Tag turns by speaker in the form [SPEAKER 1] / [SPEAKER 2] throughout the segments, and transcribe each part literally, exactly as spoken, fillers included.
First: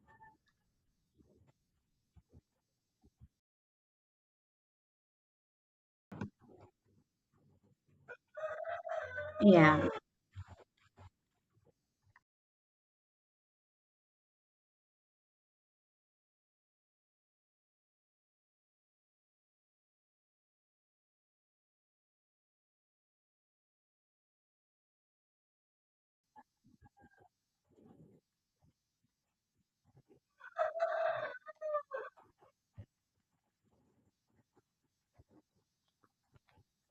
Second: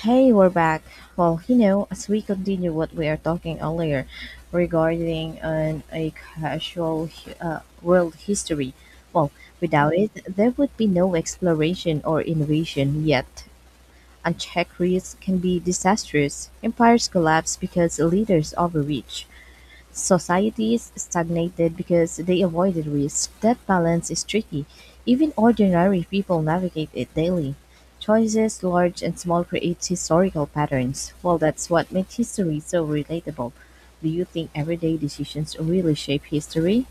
[SPEAKER 1] Hey, we're back. Well, you know, as we continue what we are talking earlier regarding an a casual uh, world history, well,
[SPEAKER 2] Yeah.
[SPEAKER 1] without it, there would be no exploration or innovation. Yet, unchecked risks can be disastrous. Empires collapse because leaders overreach. Societies stagnated because they avoided risk. That balance is tricky. Even ordinary people navigate it daily. Choices, large and small, create historical patterns. Well, that's what makes history so relatable. Do you think everyday decisions really shape history?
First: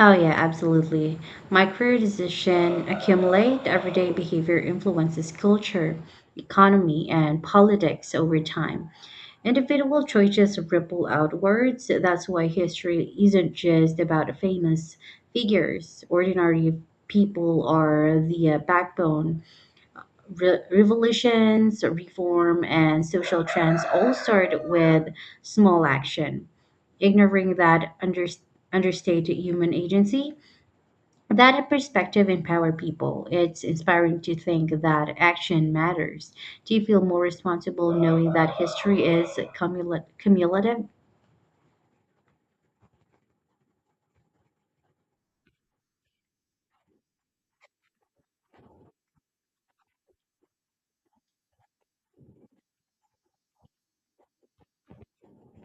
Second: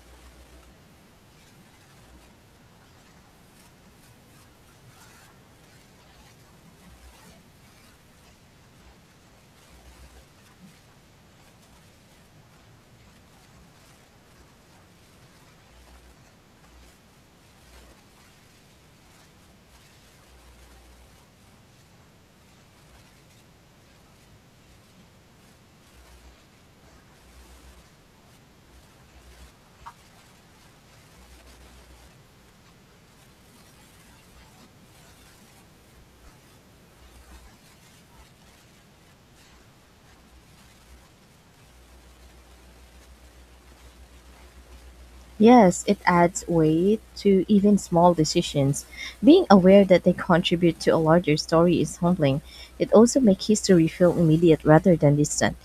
[SPEAKER 2] Oh, yeah, absolutely. My career decision accumulate everyday behavior influences culture, economy, and politics over time. Individual choices ripple outwards. That's why history isn't just about famous figures. Ordinary people are the uh, backbone re- revolutions, reform, and social trends all start with small action. Ignoring that under- understated human agency, that perspective empower people. It's inspiring to think that action matters. Do you feel more responsible knowing that history is cumula- cumulative?
[SPEAKER 1] Yes, it adds weight to even small decisions. Being aware that they contribute to a larger story is humbling. It also makes history feel immediate rather than distant.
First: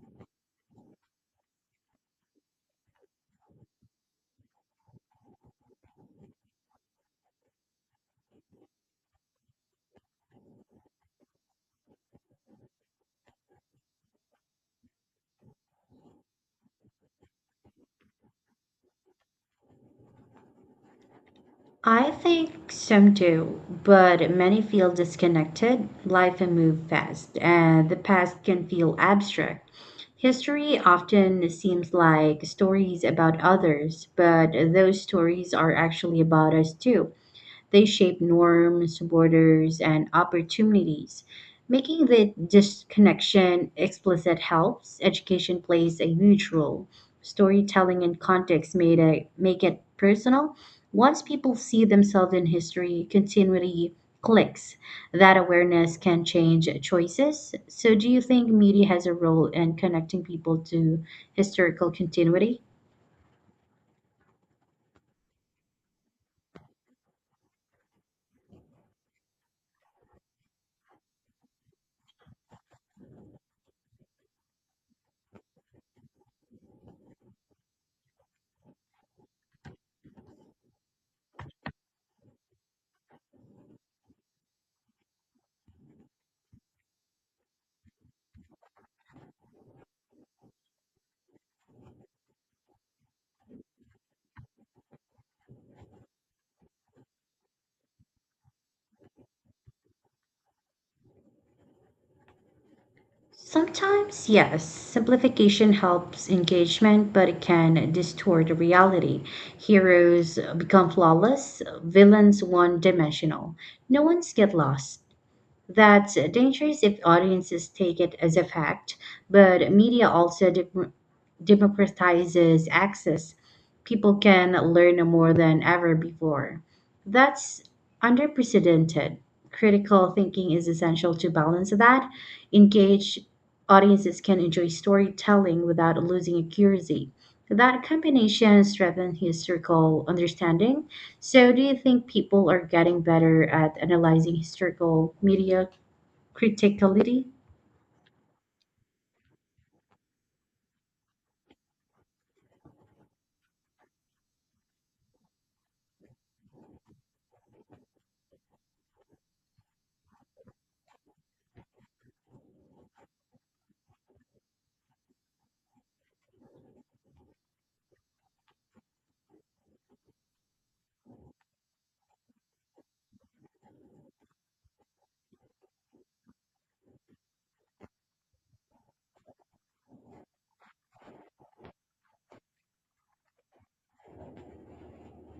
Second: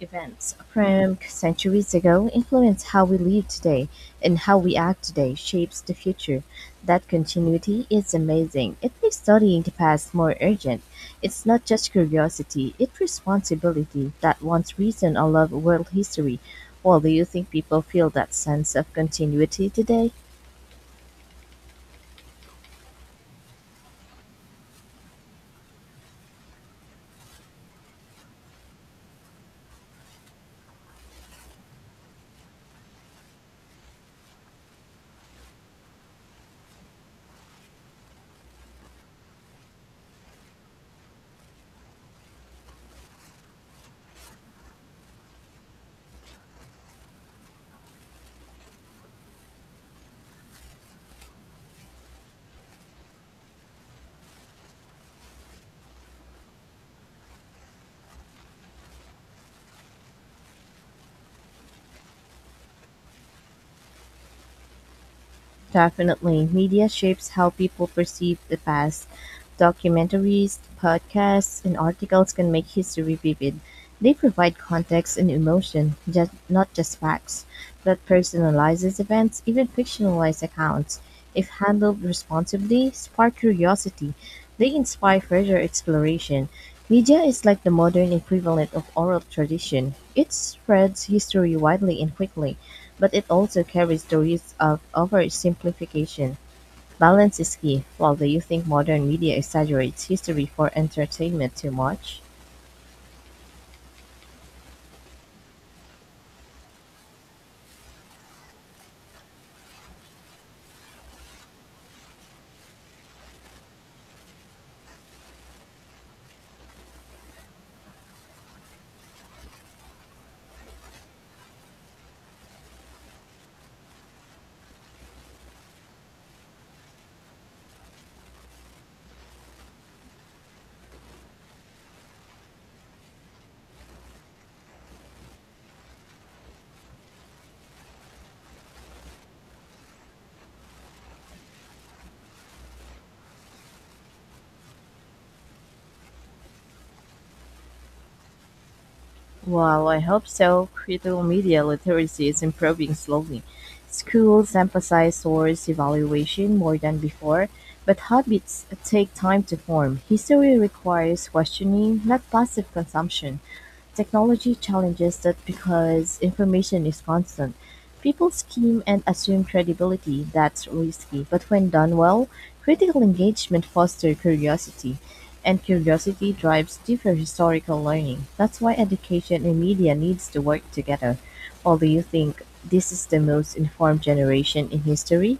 [SPEAKER 1] Events from centuries ago influence how we live today, and how we act today shapes the future. That continuity is amazing. It makes studying the past more urgent. It's not just curiosity, it's responsibility that once reason I love world history. Well, do you think people feel that sense of continuity today?
[SPEAKER 2] I think some do, but many feel disconnected. Life can move fast, and the past can feel abstract. History often seems like stories about others, but those stories are actually about us too. They shape norms, borders, and opportunities. Making the disconnection explicit helps. Education plays a huge role. Storytelling and context made a, make it personal. Once people see themselves in history, continuity clicks. That awareness can change choices. So, do you think media has a role in connecting people to historical continuity?
[SPEAKER 1] Definitely. Media shapes how people perceive the past. Documentaries, podcasts, and articles can make history vivid. They provide context and emotion, just, not just facts. That personalizes events, even fictionalized accounts. If handled responsibly, spark curiosity. They inspire further exploration. Media is like the modern equivalent of oral tradition. It spreads history widely and quickly. But it also carries the risk of oversimplification; balance is key. While do you think modern media exaggerates history for entertainment too much?
[SPEAKER 2] Sometimes, yes, simplification helps engagement, but it can distort reality. Heroes become flawless, villains one dimensional. No ones get lost. That's dangerous if audiences take it as a fact, but media also de- democratizes access. People can learn more than ever before. That's unprecedented. Critical thinking is essential to balance that. Engaged audiences can enjoy storytelling without losing accuracy. That combination strengthens historical understanding. So, do you think people are getting better at analyzing historical media criticality?
[SPEAKER 1] Well, I hope so. Critical media literacy is improving slowly. Schools emphasize source evaluation more than before, but habits take time to form. History requires questioning, not passive consumption. Technology challenges that because information is constant, people scheme and assume credibility. That's risky. But when done well, critical engagement fosters curiosity, and curiosity drives deeper historical learning. That's why education and media needs to work together. Although you think this is the most informed generation in history,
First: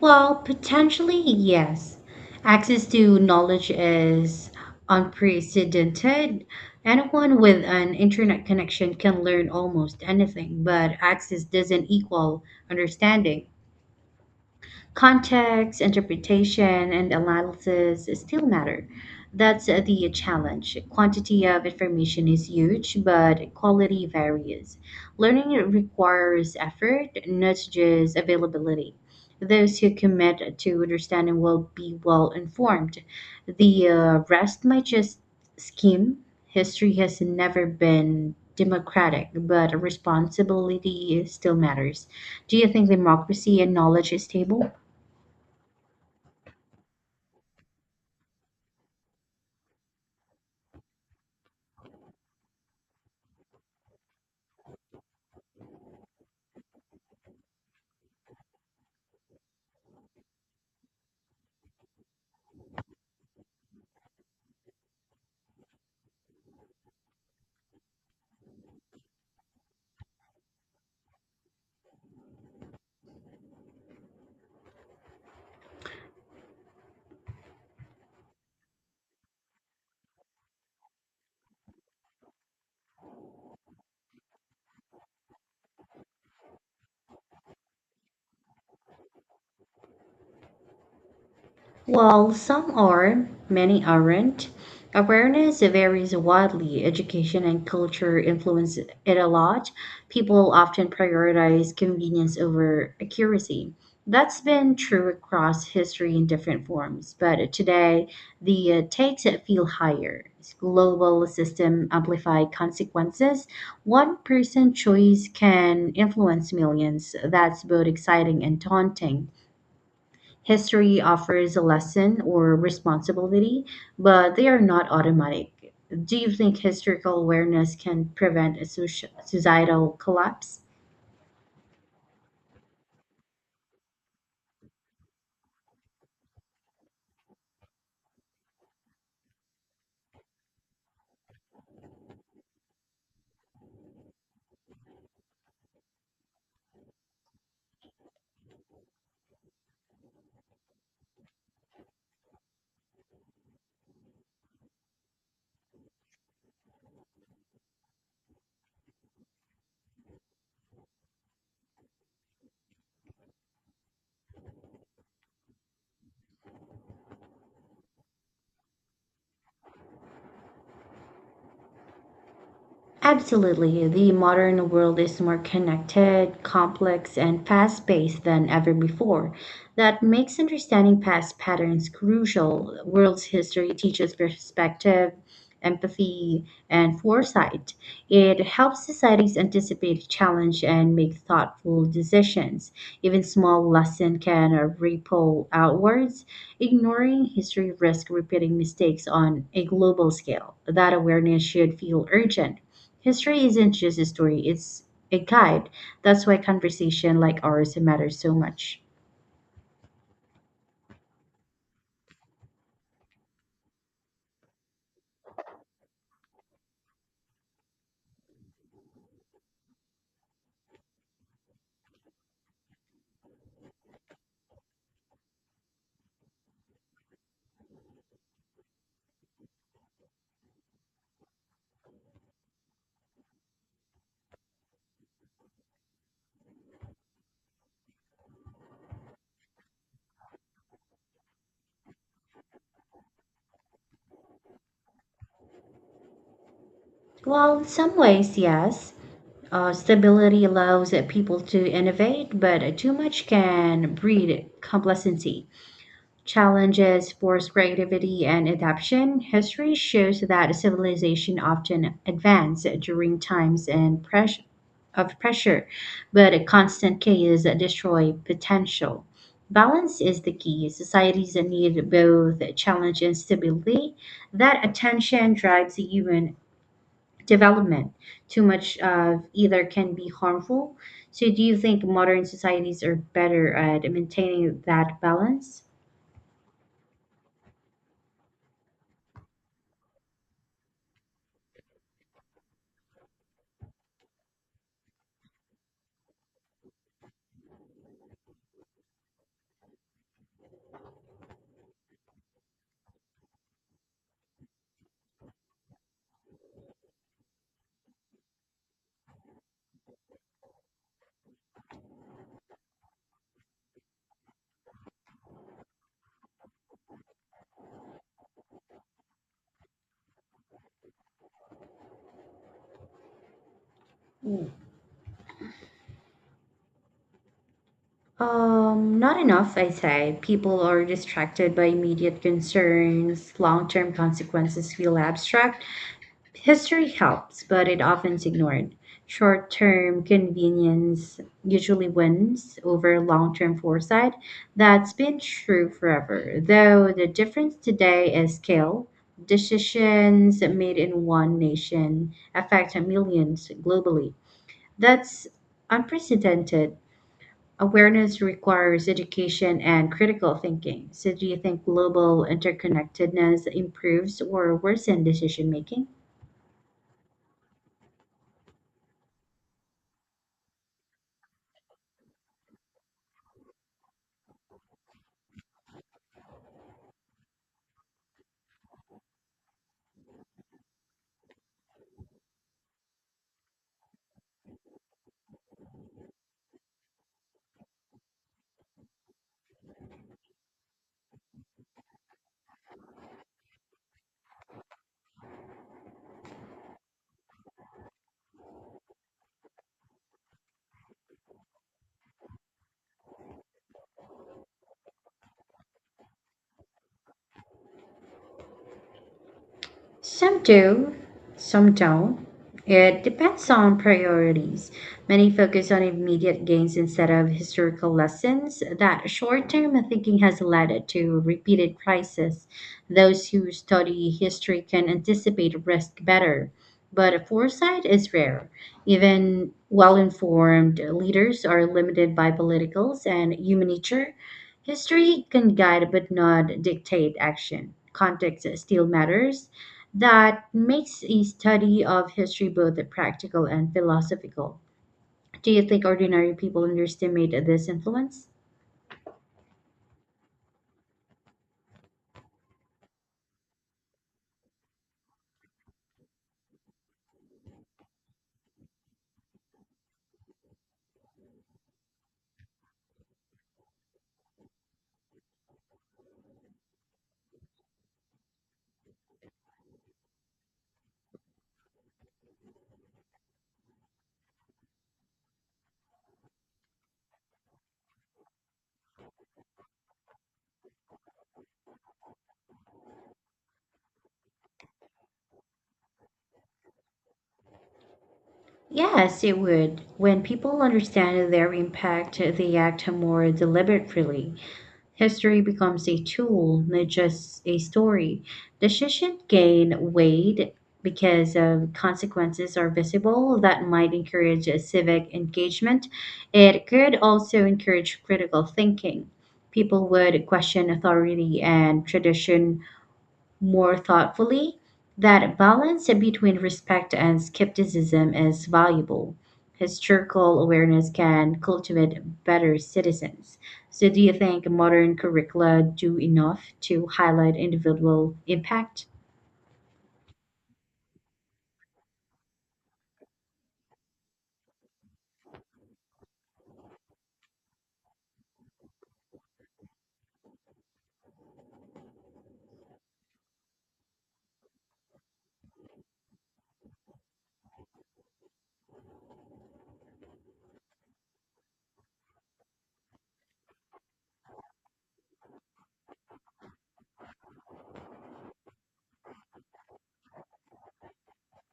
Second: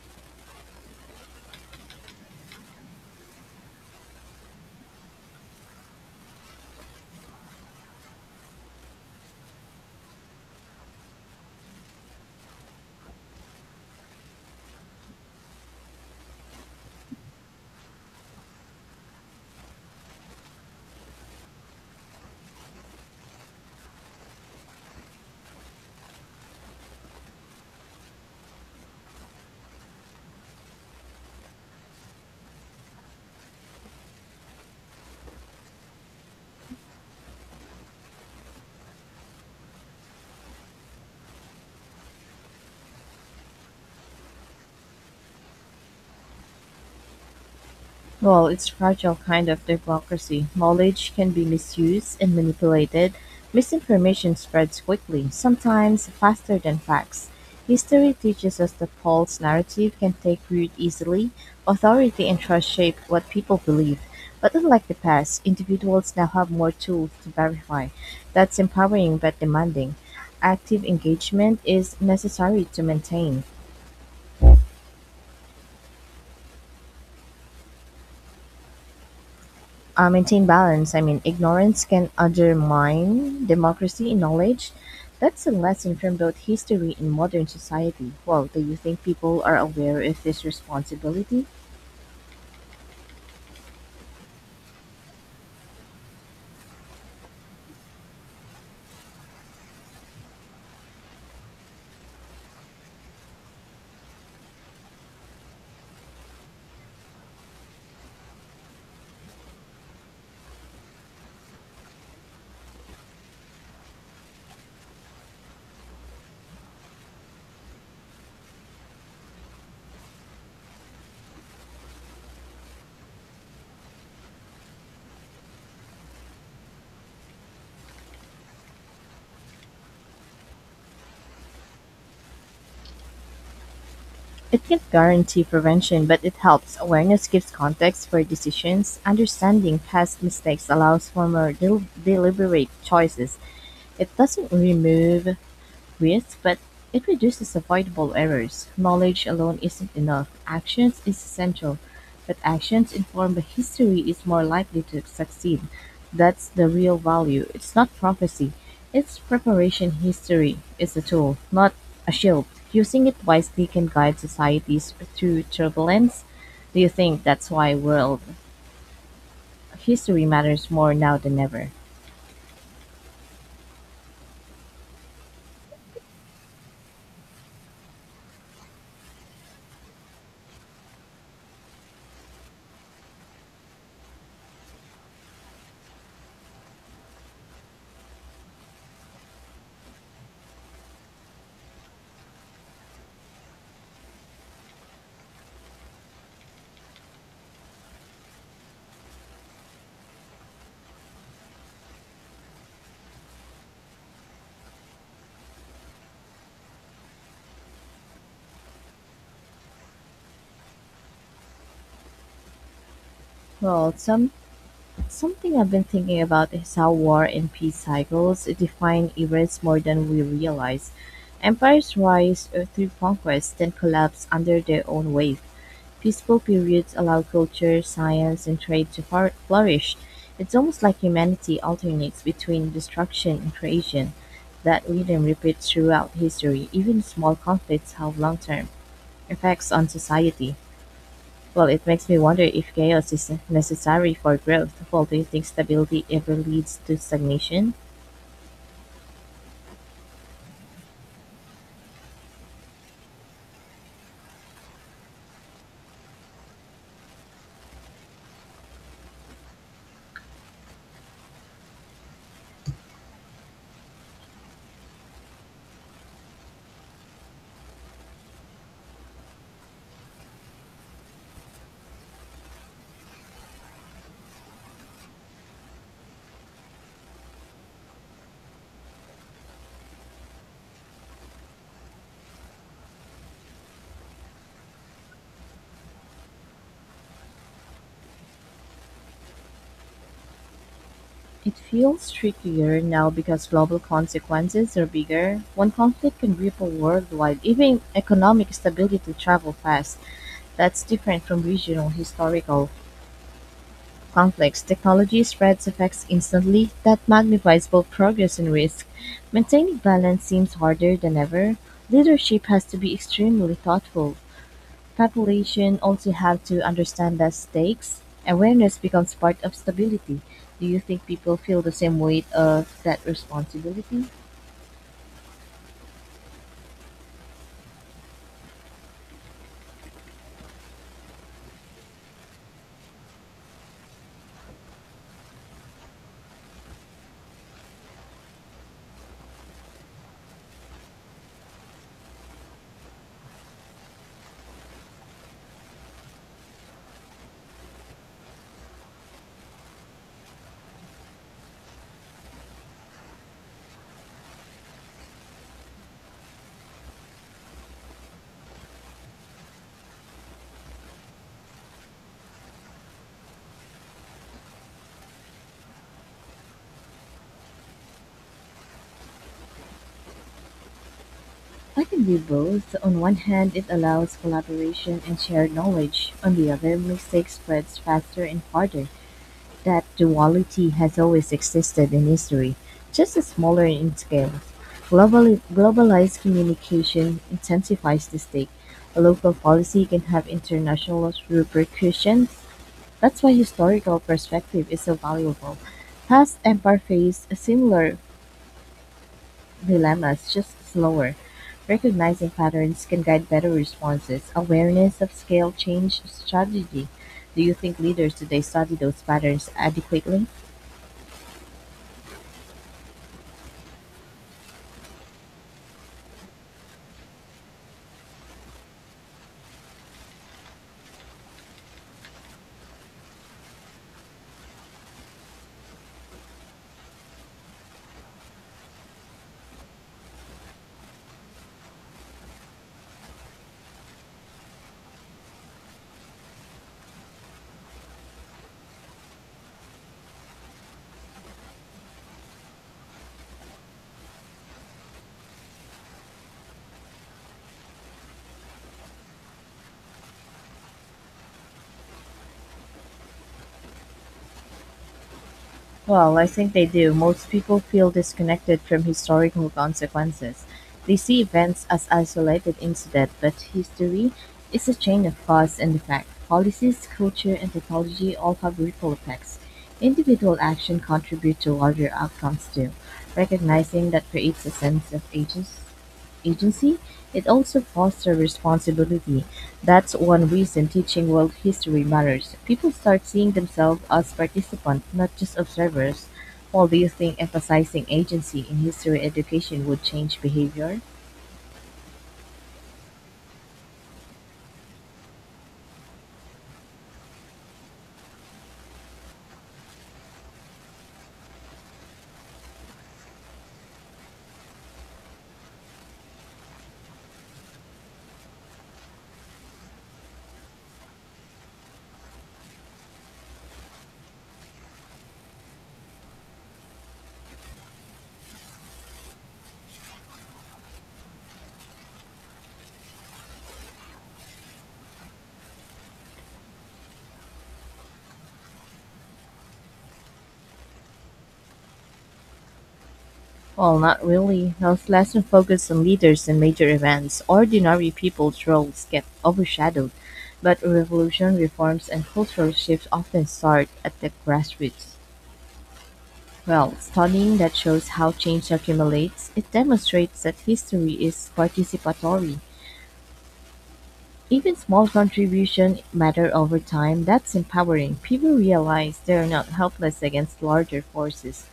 [SPEAKER 2] Well, potentially, yes. Access to knowledge is unprecedented. Anyone with an internet connection can learn almost anything, but access doesn't equal understanding. Context, interpretation, and analysis still matter. That's uh, the challenge. Quantity of information is huge, but quality varies. Learning requires effort, not just availability. Those who commit to understanding will be well informed. The uh, rest might just skim. History has never been democratic, but responsibility still matters. Do you think democracy and knowledge is stable?
[SPEAKER 1] well, it's fragile kind of democracy. Knowledge can be misused and manipulated. Misinformation spreads quickly, sometimes faster than facts. History teaches us that false narrative can take root easily. Authority and trust shape what people believe. But unlike the past, individuals now have more tools to verify. That's empowering but demanding. Active engagement is necessary to maintain uh, maintain balance. I mean, ignorance can undermine democracy in knowledge. That's a lesson from both history and modern society. Well, do you think people are aware of this responsibility?
[SPEAKER 2] While some are, many aren't. Awareness varies widely. Education and culture influence it a lot. People often prioritize convenience over accuracy. That's been true across history in different forms, but today the uh, stakes feel higher. Global system amplify consequences. One person's choice can influence millions. That's both exciting and daunting. History offers a lesson or responsibility, but they are not automatic. Do you think historical awareness can prevent a soci- societal collapse?
[SPEAKER 1] It can't guarantee prevention, but it helps. Awareness gives context for decisions. Understanding past mistakes allows for more del- deliberate choices. It doesn't remove risks, but it reduces avoidable errors. Knowledge alone isn't enough. Actions is essential, but actions informed by history is more likely to succeed. That's the real value. It's not prophecy. It's preparation history is a tool, not a shield. Using it wisely can guide societies through turbulence. Do you think that's why world history matters more now than ever?
[SPEAKER 2] Absolutely. The modern world is more connected, complex, and fast paced than ever before. That makes understanding past patterns crucial. World history teaches perspective, empathy, and foresight. It helps societies anticipate challenge and make thoughtful decisions. Even small lesson can ripple outwards. Ignoring history risks repeating mistakes on a global scale. That awareness should feel urgent. History isn't just a story, it's a guide. That's why conversation like ours matters so much.
[SPEAKER 1] Well, some Something I've been thinking about is how war and peace cycles define events more than we realize. Empires rise uh, through conquest, then collapse under their own weight. Peaceful periods allow culture, science, and trade to far- flourish. It's almost like humanity alternates between destruction and creation. That rhythm repeats throughout history. Even small conflicts have long term effects on society. Well, it makes me wonder if chaos is necessary for growth. Well, do you think stability ever leads to
[SPEAKER 2] Well, in
[SPEAKER 1] stagnation?
[SPEAKER 2] some ways, yes. Uh, stability allows uh, people to innovate, but uh, too much can breed complacency. Challenges force creativity and adaptation, history shows that civilization often advanced during times and press- of pressure, but a constant chaos destroy potential. Balance is the key. Societies need both challenge and stability. That attention drives human development. Too much of either can be harmful. So, do you think modern societies are better at maintaining that balance?
[SPEAKER 1] It feels trickier now because global consequences are bigger. One conflict can ripple worldwide. Even economic stability travel fast. That's different from regional historical conflicts. Technology spreads effects instantly. That magnifies both progress and risk. Maintaining balance seems harder than ever. Leadership has to be extremely thoughtful. Population also have to understand that stakes awareness becomes part of stability. Do you think people feel the same weight of that responsibility?
[SPEAKER 2] Um, not enough, I say. People are distracted by immediate concerns. Long term consequences feel abstract. History helps, but it often ignored. Short term convenience usually wins over long term foresight. That's been true forever, though the difference today is scale. Decisions made in one nation affect millions globally. That's unprecedented. Awareness requires education and critical thinking. So, do you think global interconnectedness improves or worsens decision making?
[SPEAKER 1] I can do both. On one hand, it allows collaboration and shared knowledge. On the other, mistake spreads faster and harder. That duality has always existed in history, just as smaller in scale. Globally, globalized communication intensifies the stake. A local policy can have international repercussions. That's why historical perspective is so valuable. Past empire faced similar dilemmas, just slower. Recognizing patterns can guide better responses. Awareness of scale change strategy. Do you think leaders today study those patterns adequately?
[SPEAKER 2] Some do, some don't. It depends on priorities. Many focus on immediate gains instead of historical lessons. That short term thinking has led to repeated crises. Those who study history can anticipate risk better, but foresight is rare. Even well informed leaders are limited by politicals and human nature. History can guide but not dictate action. Context still matters. That makes a study of history both practical and philosophical. Do you think ordinary people underestimate this influence?
[SPEAKER 1] Well, I think they do. Most people feel disconnected from historical consequences. They see events as isolated incidents, but history is a chain of cause and effect. Policies, culture, and technology all have ripple effects. Individual action contributes to larger outcomes too. Recognizing that creates a sense of agency, agency it also fosters responsibility. That's one reason teaching world history matters. People start seeing themselves as participants, not just observers. Paul, do you think emphasizing agency in history
[SPEAKER 2] Yes, it
[SPEAKER 1] education
[SPEAKER 2] would.
[SPEAKER 1] would change
[SPEAKER 2] When people
[SPEAKER 1] behavior?
[SPEAKER 2] understand their impact, they act more deliberately. History becomes a tool, not just a story. Decisions gain weight because uh, consequences are visible. That might encourage uh, civic engagement. It could also encourage critical thinking. People would question authority and tradition more thoughtfully, that balance between respect and skepticism is valuable. Historical awareness can cultivate better citizens. So, do you think modern curricula do enough to highlight individual impact?
[SPEAKER 1] Well, not really. Most lessons focus on leaders and major events. Ordinary people's roles get overshadowed, but revolution reforms and cultural shifts often start at the grassroots. Well, studying that shows how change accumulates, it demonstrates that history is participatory. Even small contributions matter over time. That's empowering. People realize they're not helpless against larger forces.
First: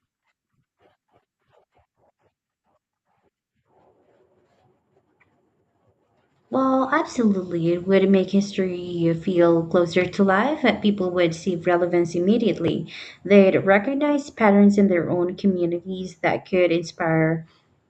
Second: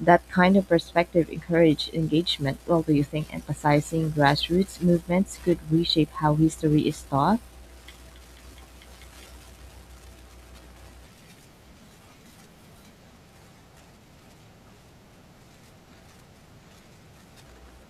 [SPEAKER 1] That kind of perspective encourages engagement. Well, do you think emphasizing grassroots movements could reshape how
[SPEAKER 2] Well,
[SPEAKER 1] history is taught?
[SPEAKER 2] absolutely. It would make history feel closer to life, and people would see relevance immediately. They'd recognize patterns in their own communities that could inspire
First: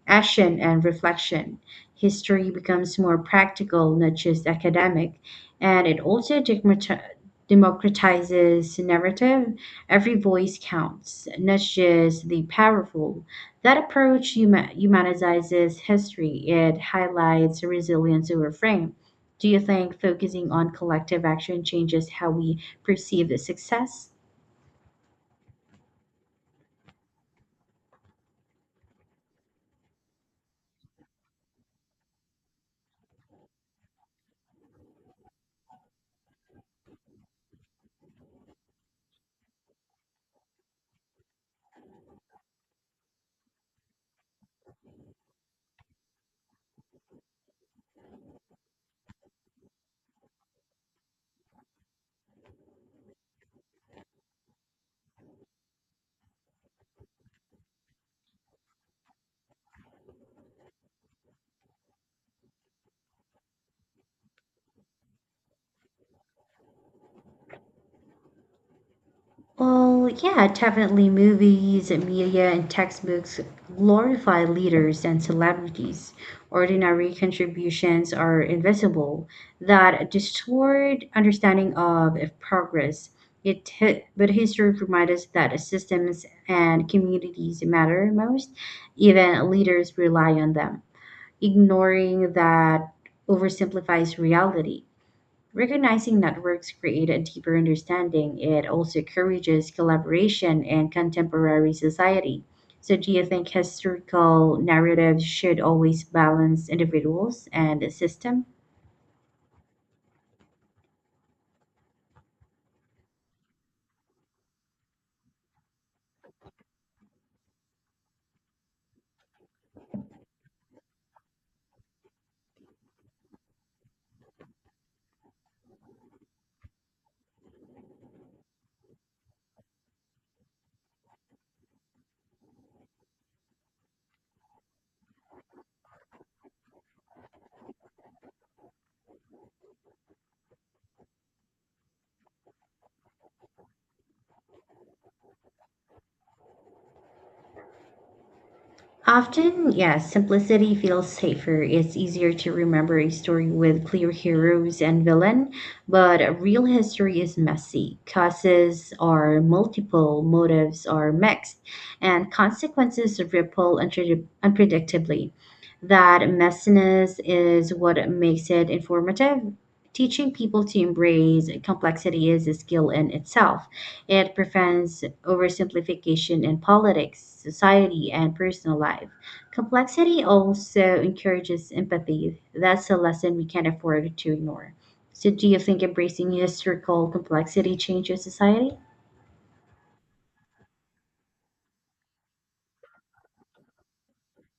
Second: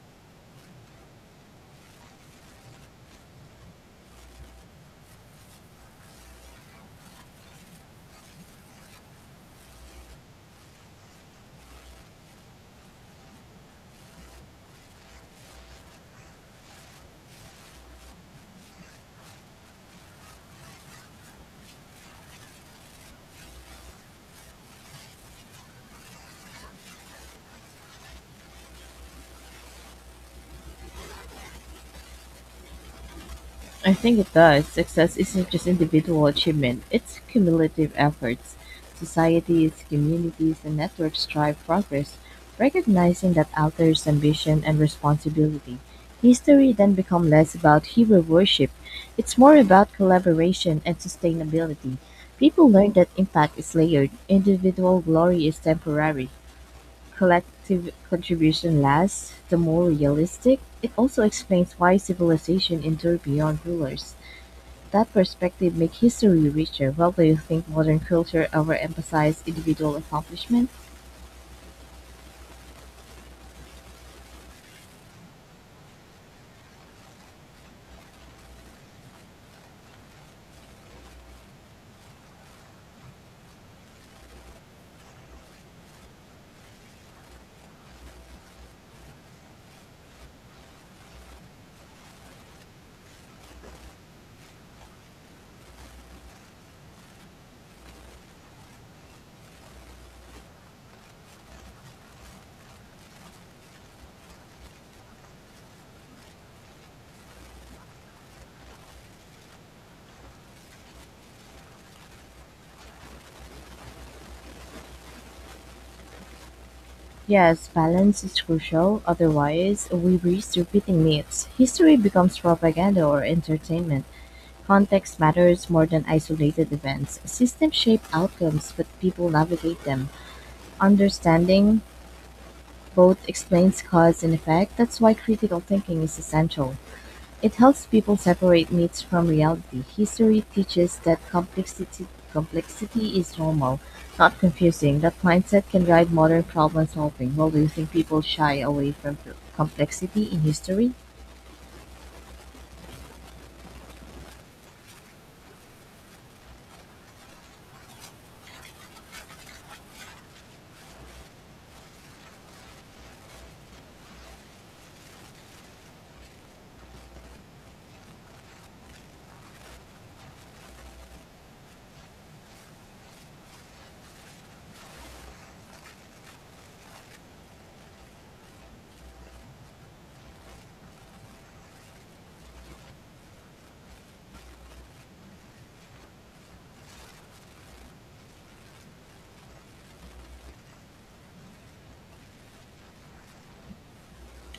[SPEAKER 2] action and reflection. History becomes more practical, not just academic, and it also democrati- democratizes narrative. Every voice counts, not just the powerful. That approach huma- humanizes history, it highlights resilience over frame. Do you think focusing on collective action changes how we perceive the success?
[SPEAKER 1] I think it does. Success isn't just individual achievement, it's cumulative efforts. Societies, communities, and networks drive progress, recognizing that alters ambition and responsibility. History then become less about hero worship. It's more about collaboration and sustainability. People learn that impact is layered, individual glory is temporary, collective contribution lasts, the more realistic. It also explains why civilization endure beyond rulers. That perspective makes history richer. Well, do you think modern culture overemphasizes individual
[SPEAKER 2] Well, yeah,
[SPEAKER 1] accomplishment?
[SPEAKER 2] definitely movies and media and textbooks glorify leaders and celebrities. Ordinary contributions are invisible that distort understanding of progress. It, hi- but history reminds us that systems and communities matter most. Even leaders rely on them. Ignoring that oversimplifies reality. Recognizing networks create a deeper understanding. It also encourages collaboration in contemporary society. So, do you think historical narratives should always balance individuals and the system?
[SPEAKER 1] Yes, balance is crucial. Otherwise, we risk repeating myths. History becomes propaganda or entertainment. Context matters more than isolated events. Systems shape outcomes, but people navigate them. Understanding both explains cause and effect. That's why critical thinking is essential. It helps people separate myths from reality. History teaches that complexity complexity is normal, not confusing. That mindset can guide modern problem solving. Well, do you think people shy away from
[SPEAKER 2] Often, yes,
[SPEAKER 1] complexity in
[SPEAKER 2] simplicity
[SPEAKER 1] history?
[SPEAKER 2] feels safer. It's easier to remember a story with clear heroes and villain, but real history is messy. Causes are multiple, motives are mixed, and consequences ripple unpre- unpredictably. That messiness is what makes it informative. Teaching people to embrace complexity is a skill in itself. It prevents oversimplification in politics, society, and personal life. Complexity also encourages empathy. That's a lesson we can't afford to ignore. So, do you think embracing historical complexity changes society?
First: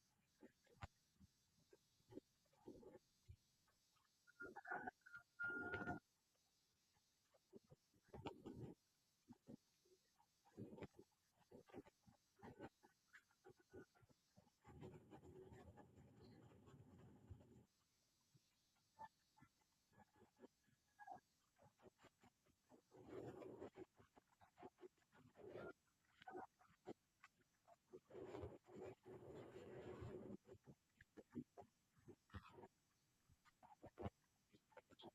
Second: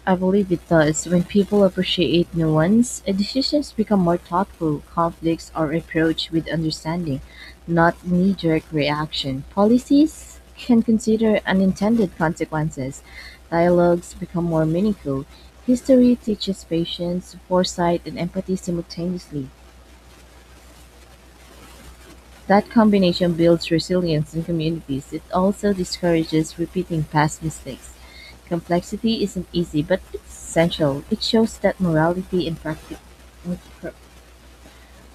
[SPEAKER 1] I believe it does. When people appreciate nuance, uh, decisions become more thoughtful. Conflicts are approached with understanding, not knee jerk reaction. Policies can consider unintended consequences. Dialogues become more meaningful. History teaches patience, foresight, and empathy simultaneously. That combination builds resilience in communities; it also discourages repeating past mistakes. Complexity isn't easy, but it's essential. It shows that morality and practic-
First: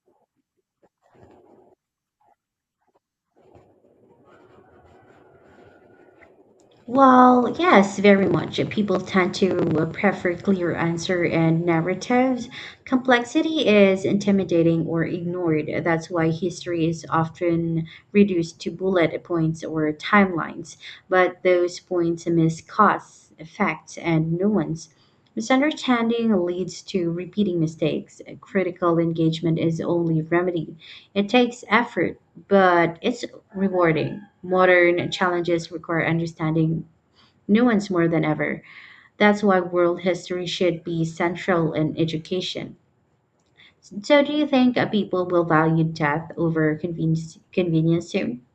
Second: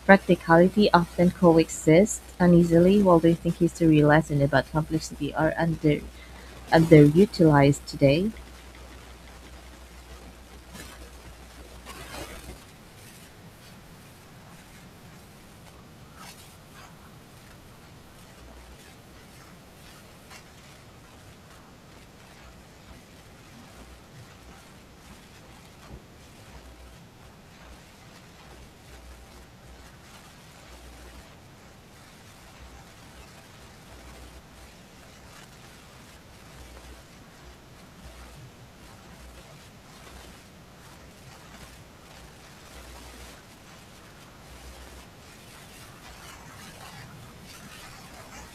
[SPEAKER 1] practicality often coexist uneasily, while do think history lessons about complexity are under
[SPEAKER 2] Well,
[SPEAKER 1] underutilized
[SPEAKER 2] yes, very
[SPEAKER 1] today?
[SPEAKER 2] much. People tend to uh, prefer clear answer and narratives. Complexity is intimidating or ignored. That's why history is often reduced to bullet points or timelines. But those points miss cause, effects, and nuance. Misunderstanding leads to repeating mistakes. Critical engagement is only remedy. It takes effort, but it's rewarding. Modern challenges require understanding nuance more than ever. That's why world history should be central in education. So, do you think uh, people will value depth over convenience, convenience soon?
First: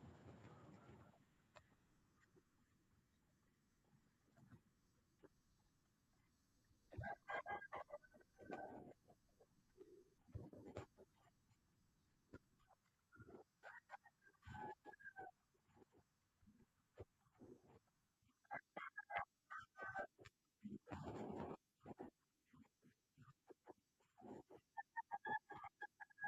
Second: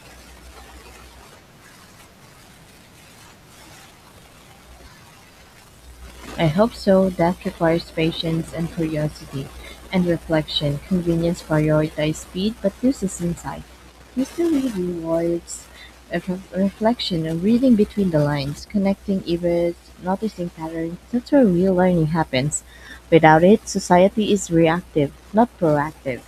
[SPEAKER 1] I hope so, that requires patience and curiosity and reflection. Convenience prioritizes speed, but this is insight. Mystery rewards of ref- reflection and reading between the lines, connecting events, noticing patterns. That's where real learning happens. Without it, society is reactive, not proactive.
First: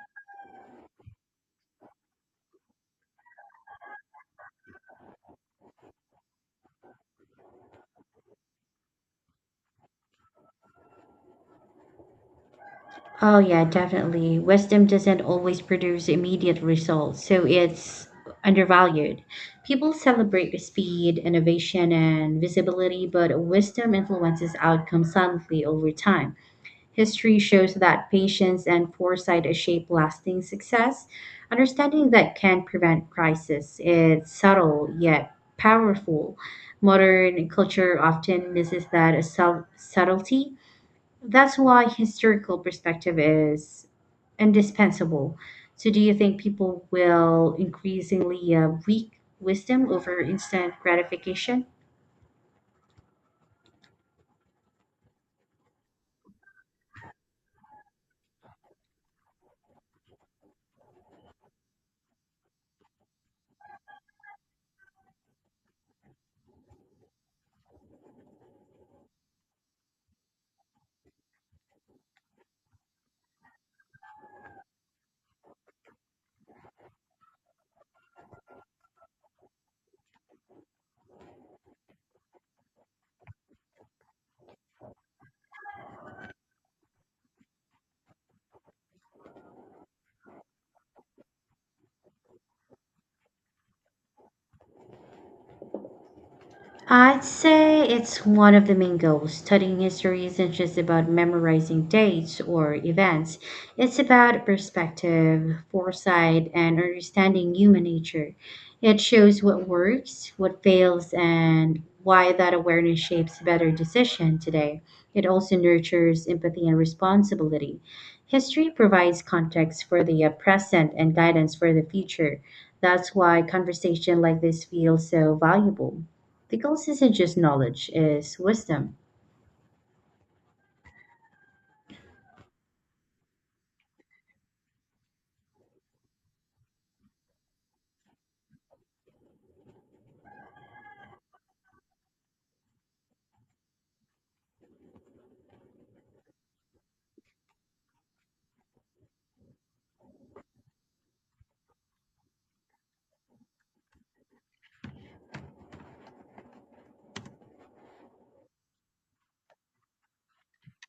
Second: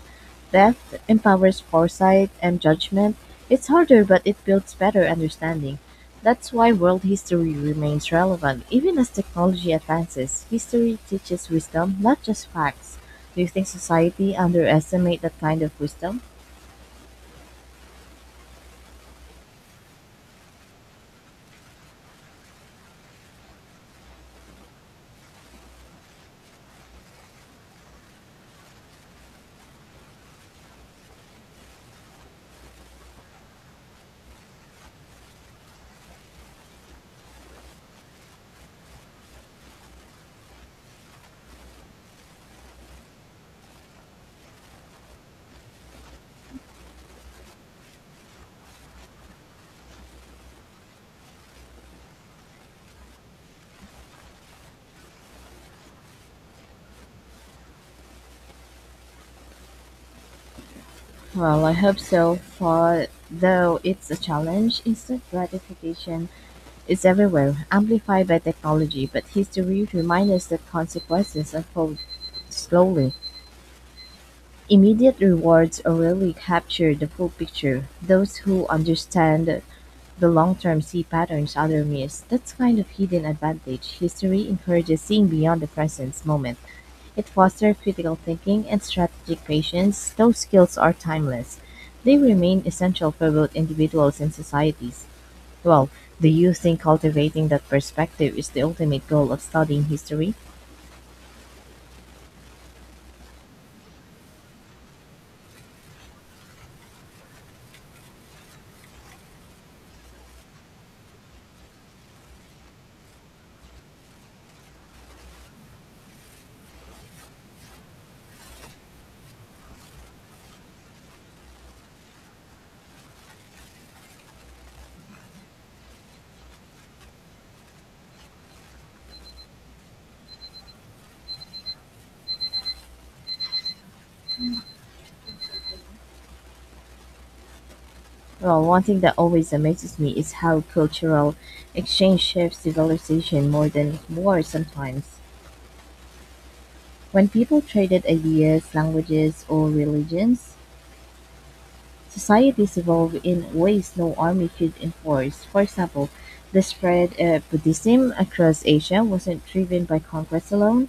[SPEAKER 1] Depth empowers foresight and judgment. It's harder, but it builds better understanding. That's why world history remains relevant. Even as technology advances, history teaches wisdom, not just facts.
[SPEAKER 2] Oh,
[SPEAKER 1] Do you
[SPEAKER 2] yeah,
[SPEAKER 1] think society
[SPEAKER 2] definitely. Wisdom doesn't
[SPEAKER 1] underestimates that
[SPEAKER 2] always
[SPEAKER 1] kind of
[SPEAKER 2] produce
[SPEAKER 1] wisdom?
[SPEAKER 2] immediate results, so it's undervalued. People celebrate speed, innovation, and visibility, but wisdom influences outcomes silently over time. History shows that patience and foresight shape lasting success. Understanding that can prevent crisis. It's subtle yet powerful. Modern culture often misses that sub- subtlety. That's why historical perspective is indispensable. So, do you think people will increasingly uh, seek wisdom over instant gratification?
[SPEAKER 1] Well, I hope so, for though it's a challenge, instant gratification is everywhere, amplified by technology, but history reminds us that consequences unfold slowly. Immediate rewards rarely capture the full picture. Those who understand the long-term see patterns others miss. That's kind of hidden advantage. History encourages seeing beyond the present moment. It fosters critical thinking and strategic patience. Those skills are timeless. They remain essential for both individuals and societies. Well, do you think
[SPEAKER 2] I'd
[SPEAKER 1] cultivating that
[SPEAKER 2] say it's
[SPEAKER 1] perspective is
[SPEAKER 2] one
[SPEAKER 1] the
[SPEAKER 2] of the main
[SPEAKER 1] ultimate goal
[SPEAKER 2] goals.
[SPEAKER 1] of
[SPEAKER 2] Studying
[SPEAKER 1] studying
[SPEAKER 2] history
[SPEAKER 1] history?
[SPEAKER 2] isn't just about memorizing dates or events, it's about perspective, foresight, and understanding human nature. It shows what works, what fails, and why that awareness shapes better decision today. It also nurtures empathy and responsibility. History provides context for the uh, present and guidance for the future. That's why conversation like this feels so valuable. The goal isn't just knowledge, it's wisdom.
[SPEAKER 1] Well, one thing that always amazes me is how cultural exchange shapes civilization more than war sometimes. When people traded ideas, languages, or religions, societies evolved in ways no army could enforce. For example, the spread of Buddhism across Asia wasn't driven by conquest alone,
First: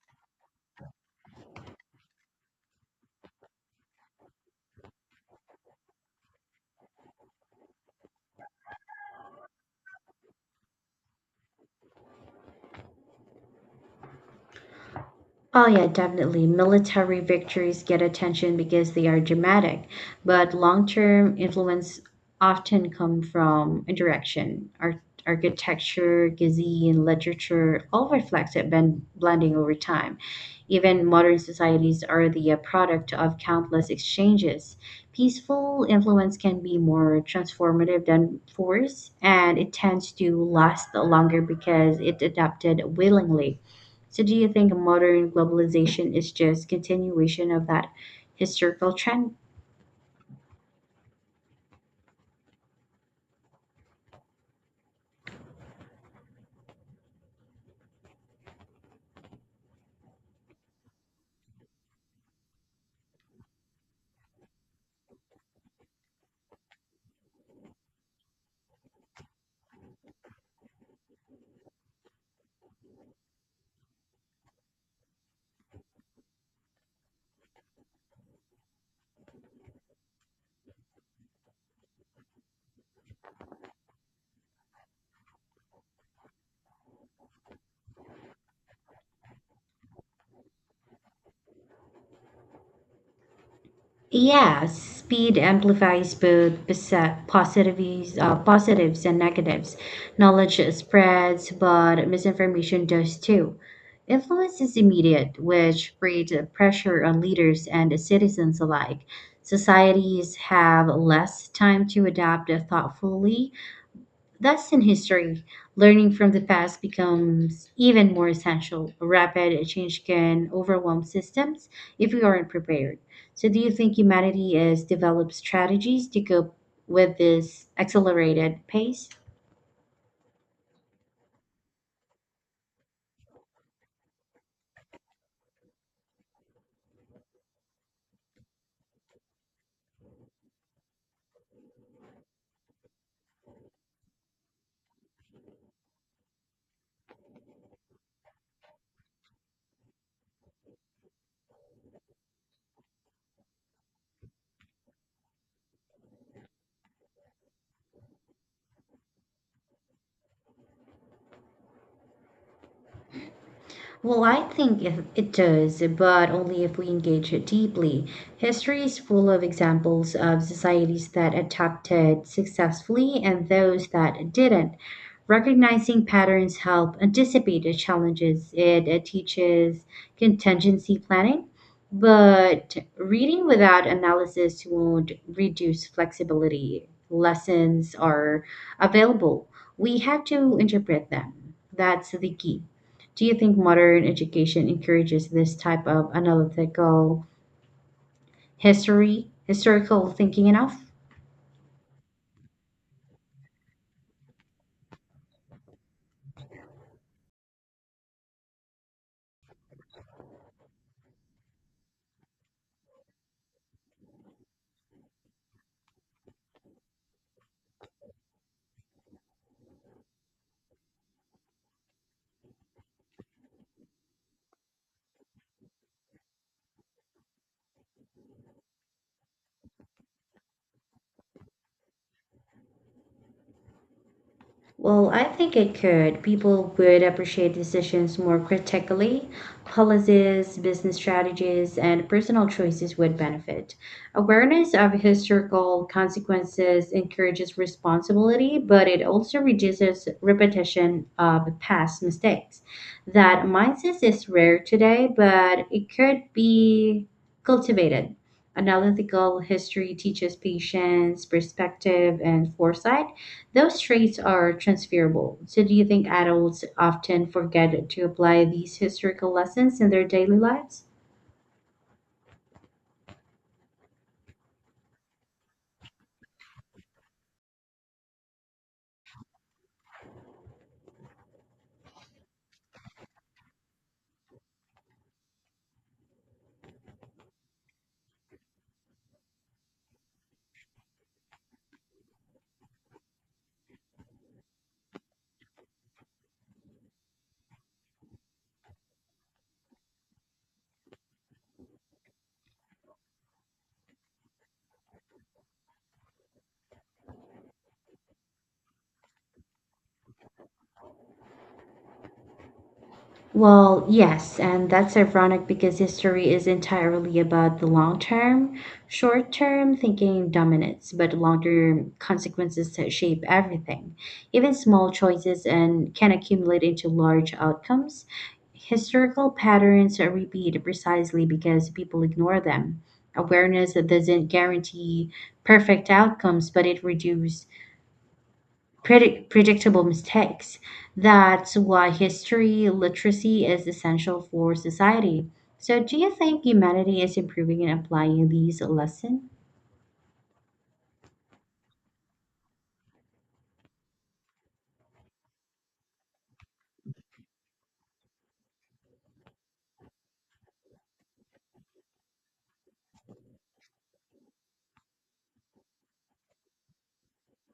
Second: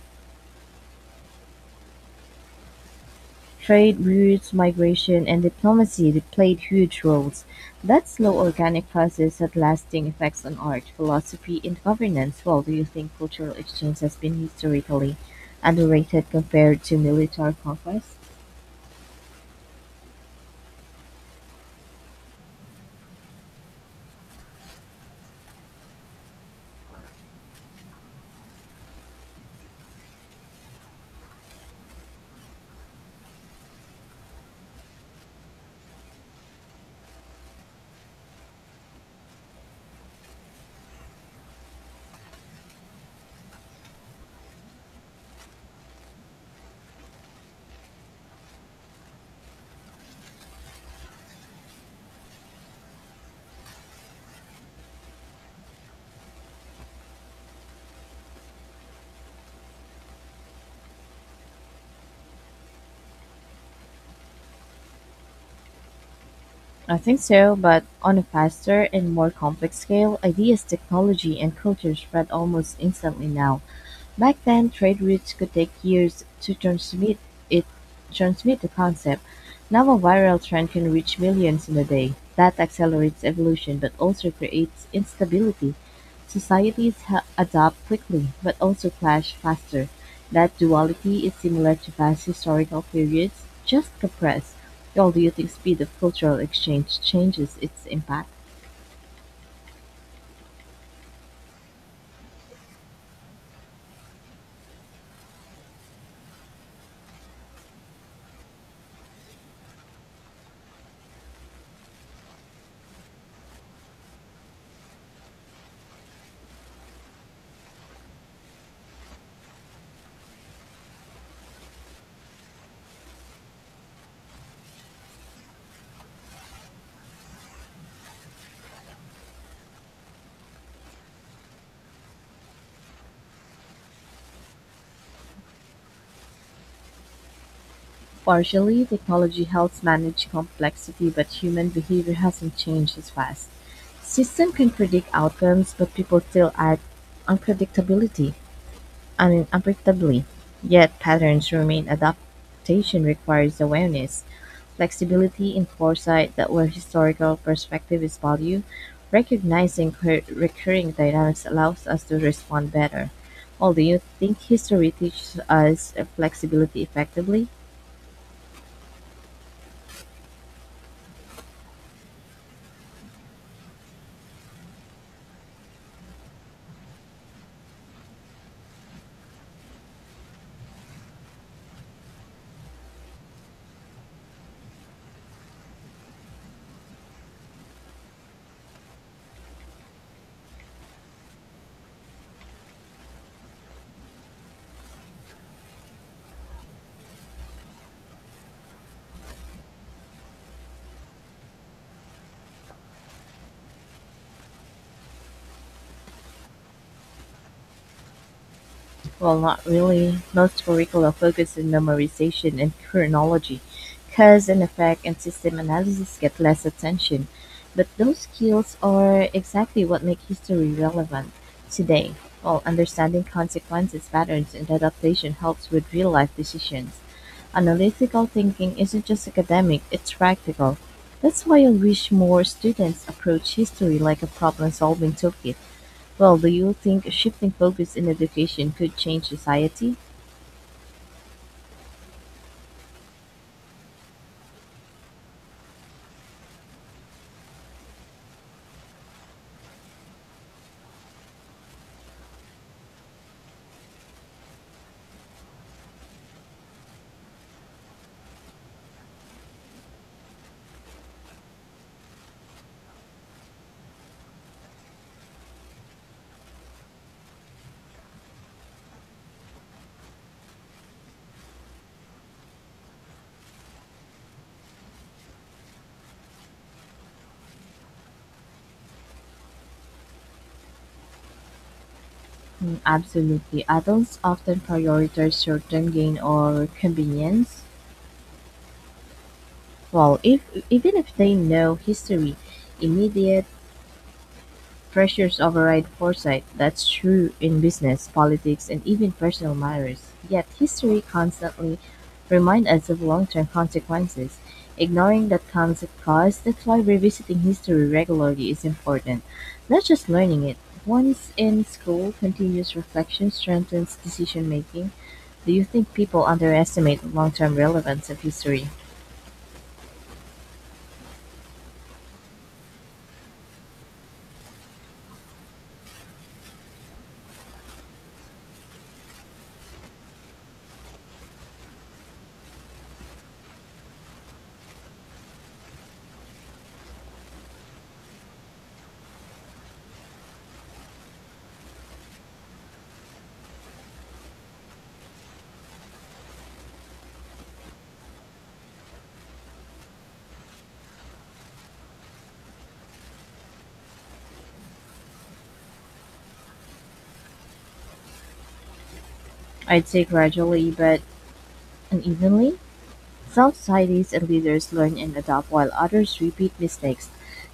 [SPEAKER 1] trade routes, migration, and diplomacy that played huge roles; that slow organic process had lasting effects on art, philosophy, and governance. Well, do you think cultural exchange has been historically
[SPEAKER 2] Oh, yeah,
[SPEAKER 1] underrated
[SPEAKER 2] definitely.
[SPEAKER 1] compared to
[SPEAKER 2] Military
[SPEAKER 1] military
[SPEAKER 2] victories get
[SPEAKER 1] conquest?
[SPEAKER 2] attention because they are dramatic, but long-term influence often come from interaction, art, architecture, cuisine, literature, all reflects it ben- blending over time. Even modern societies are the uh, product of countless exchanges. Peaceful influence can be more transformative than force, and it tends to last longer because it adapted willingly. So do you think modern globalization is just continuation of that historical trend?
[SPEAKER 1] I think so, but on a faster and more complex scale, ideas, technology, and culture spread almost instantly now. Back then, trade routes could take years to transmit it, transmit the concept. Now a viral trend can reach millions in a day. That accelerates evolution but also creates instability. Societies ha- adapt quickly but also clash faster. That duality is similar to past historical periods, just compressed.
[SPEAKER 2] Yeah,
[SPEAKER 1] While do you
[SPEAKER 2] speed
[SPEAKER 1] think speed of
[SPEAKER 2] amplifies
[SPEAKER 1] cultural
[SPEAKER 2] both
[SPEAKER 1] exchange
[SPEAKER 2] posi-
[SPEAKER 1] changes its
[SPEAKER 2] positives,
[SPEAKER 1] impact?
[SPEAKER 2] uh, positives and negatives. Knowledge spreads, but misinformation does too. Influence is immediate, which creates a pressure on leaders and citizens alike. Societies have less time to adapt thoughtfully. Thus, in history, learning from the past becomes even more essential. Rapid change can overwhelm systems if we aren't prepared. So, do you think humanity has developed strategies to cope with this accelerated pace?
[SPEAKER 1] Partially, technology helps manage complexity, but human behavior hasn't changed as fast. System can predict outcomes, but people still act unpredictability. I mean, unpredictably. Yet patterns remain. Adaptation requires awareness, flexibility, and foresight that where historical perspective is value. Recognizing cur- recurring dynamics allows us to respond better. Well, do you
[SPEAKER 2] Well, I
[SPEAKER 1] think
[SPEAKER 2] think
[SPEAKER 1] history
[SPEAKER 2] it it
[SPEAKER 1] teaches
[SPEAKER 2] does,
[SPEAKER 1] us uh,
[SPEAKER 2] but only if
[SPEAKER 1] flexibility
[SPEAKER 2] we engage it
[SPEAKER 1] effectively?
[SPEAKER 2] deeply. History is full of examples of societies that adapted successfully and those that didn't. Recognizing patterns help anticipate the challenges. It uh, teaches contingency planning, but reading without analysis won't reduce flexibility. Lessons are available. We have to interpret them. That's the key. Do you think modern education encourages this type of analytical history, historical thinking enough?
[SPEAKER 1] Well, not really. Most curricula focus on memorization and chronology. Cause and effect and system analysis get less attention. But those skills are exactly what make history relevant today. While understanding consequences, patterns, and adaptation helps with real life decisions. Analytical thinking isn't just academic, it's practical. That's why I wish more students approach history like a problem
[SPEAKER 2] Well,
[SPEAKER 1] solving
[SPEAKER 2] I think
[SPEAKER 1] toolkit
[SPEAKER 2] it could.
[SPEAKER 1] well, do
[SPEAKER 2] People
[SPEAKER 1] you
[SPEAKER 2] would
[SPEAKER 1] think shifting
[SPEAKER 2] appreciate
[SPEAKER 1] focus in
[SPEAKER 2] decisions more
[SPEAKER 1] education could change
[SPEAKER 2] critically.
[SPEAKER 1] society?
[SPEAKER 2] Policies, business strategies, and personal choices would benefit. Awareness of historical consequences encourages responsibility, but it also reduces repetition of past mistakes. That mindset is rare today, but it could be cultivated. Analytical history teaches patience, perspective, and foresight. Those traits are transferable. So, do you think adults often forget to apply these historical lessons in their daily lives?
[SPEAKER 1] Mm, Absolutely. Adults often prioritize short-term gain or convenience. Well, if even if they know history, immediate pressures override foresight, that's true in business, politics, and even personal matters. Yet history constantly reminds us of long-term consequences. Ignoring that concept cost, that's why revisiting history regularly is important. Not just learning it. Once in school, continuous reflection
[SPEAKER 2] Well,
[SPEAKER 1] strengthens
[SPEAKER 2] yes,
[SPEAKER 1] decision
[SPEAKER 2] and
[SPEAKER 1] making.
[SPEAKER 2] that's ironic
[SPEAKER 1] Do you
[SPEAKER 2] because
[SPEAKER 1] think people
[SPEAKER 2] history is
[SPEAKER 1] underestimate the
[SPEAKER 2] entirely
[SPEAKER 1] long-term
[SPEAKER 2] about the long
[SPEAKER 1] relevance of
[SPEAKER 2] term.
[SPEAKER 1] history?
[SPEAKER 2] Short term thinking dominates, but longer consequences that shape everything. Even small choices and can accumulate into large outcomes. Historical patterns are repeated precisely because people ignore them. Awareness that doesn't guarantee perfect outcomes, but it reduces predict- predictable mistakes. That's why history literacy is essential for society. So, do you think humanity is improving in applying these lessons?
[SPEAKER 1] I'd say gradually, but unevenly. Some societies and leaders learn and adopt while others repeat mistakes.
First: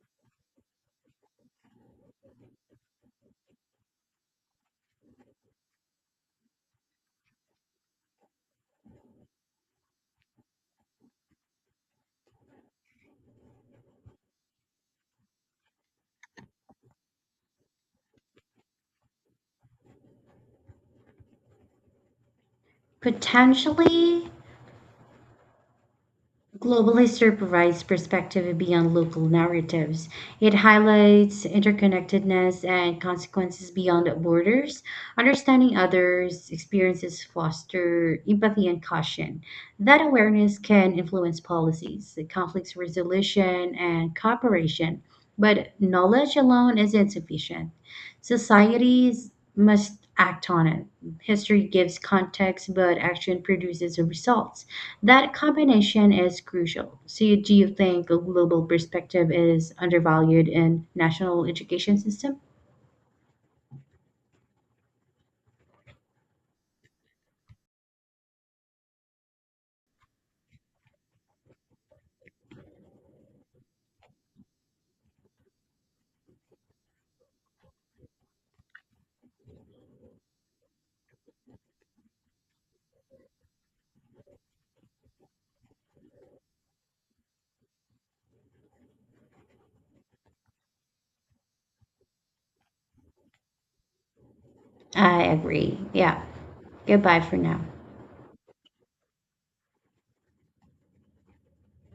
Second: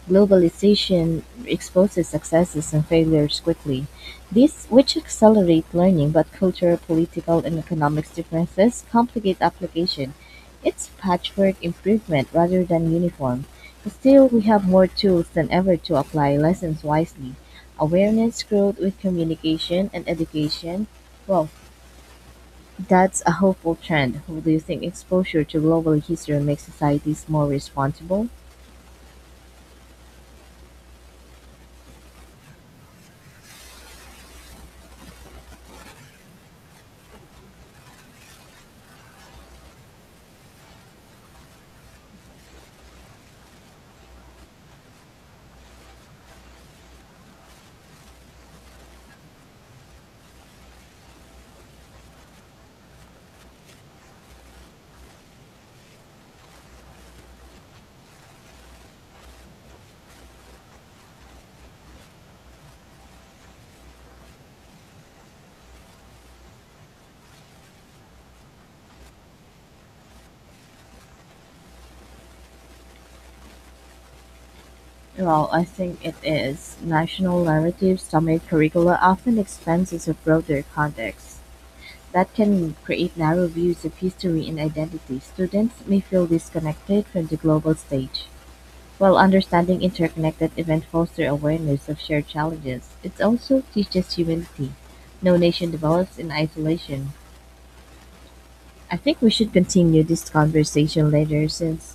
[SPEAKER 1] Globalization exposes successes and failures quickly, these which accelerate learning, but cultural, political, and economic differences complicate application. It's patchwork improvement rather than uniform. But still, we have more tools than ever to apply lessons wisely. Awareness growth with communication and education. Well, that's a hopeful trend.
[SPEAKER 2] Potentially,
[SPEAKER 1] Do you think exposure to global history makes
[SPEAKER 2] globally
[SPEAKER 1] societies more
[SPEAKER 2] supervised
[SPEAKER 1] responsible?
[SPEAKER 2] perspective beyond local narratives. It highlights interconnectedness and consequences beyond borders. Understanding others' experiences foster empathy and caution. That awareness can influence policies, conflicts resolution, and cooperation. But knowledge alone is insufficient. Societies must act on it. History gives context, but action produces results. That combination is crucial. So, do you think a global perspective is undervalued in national education system?
[SPEAKER 1] Well, I think it is. National narratives dominate curricula often expenses of broader context. That can create narrow views of history and identity. Students may feel disconnected from the global stage. While understanding interconnected events foster awareness of shared challenges, it also teaches humility.
[SPEAKER 2] I
[SPEAKER 1] No nation
[SPEAKER 2] agree.
[SPEAKER 1] develops
[SPEAKER 2] Yeah.
[SPEAKER 1] in isolation.
[SPEAKER 2] Goodbye for now.
[SPEAKER 1] I think we should continue this conversation later since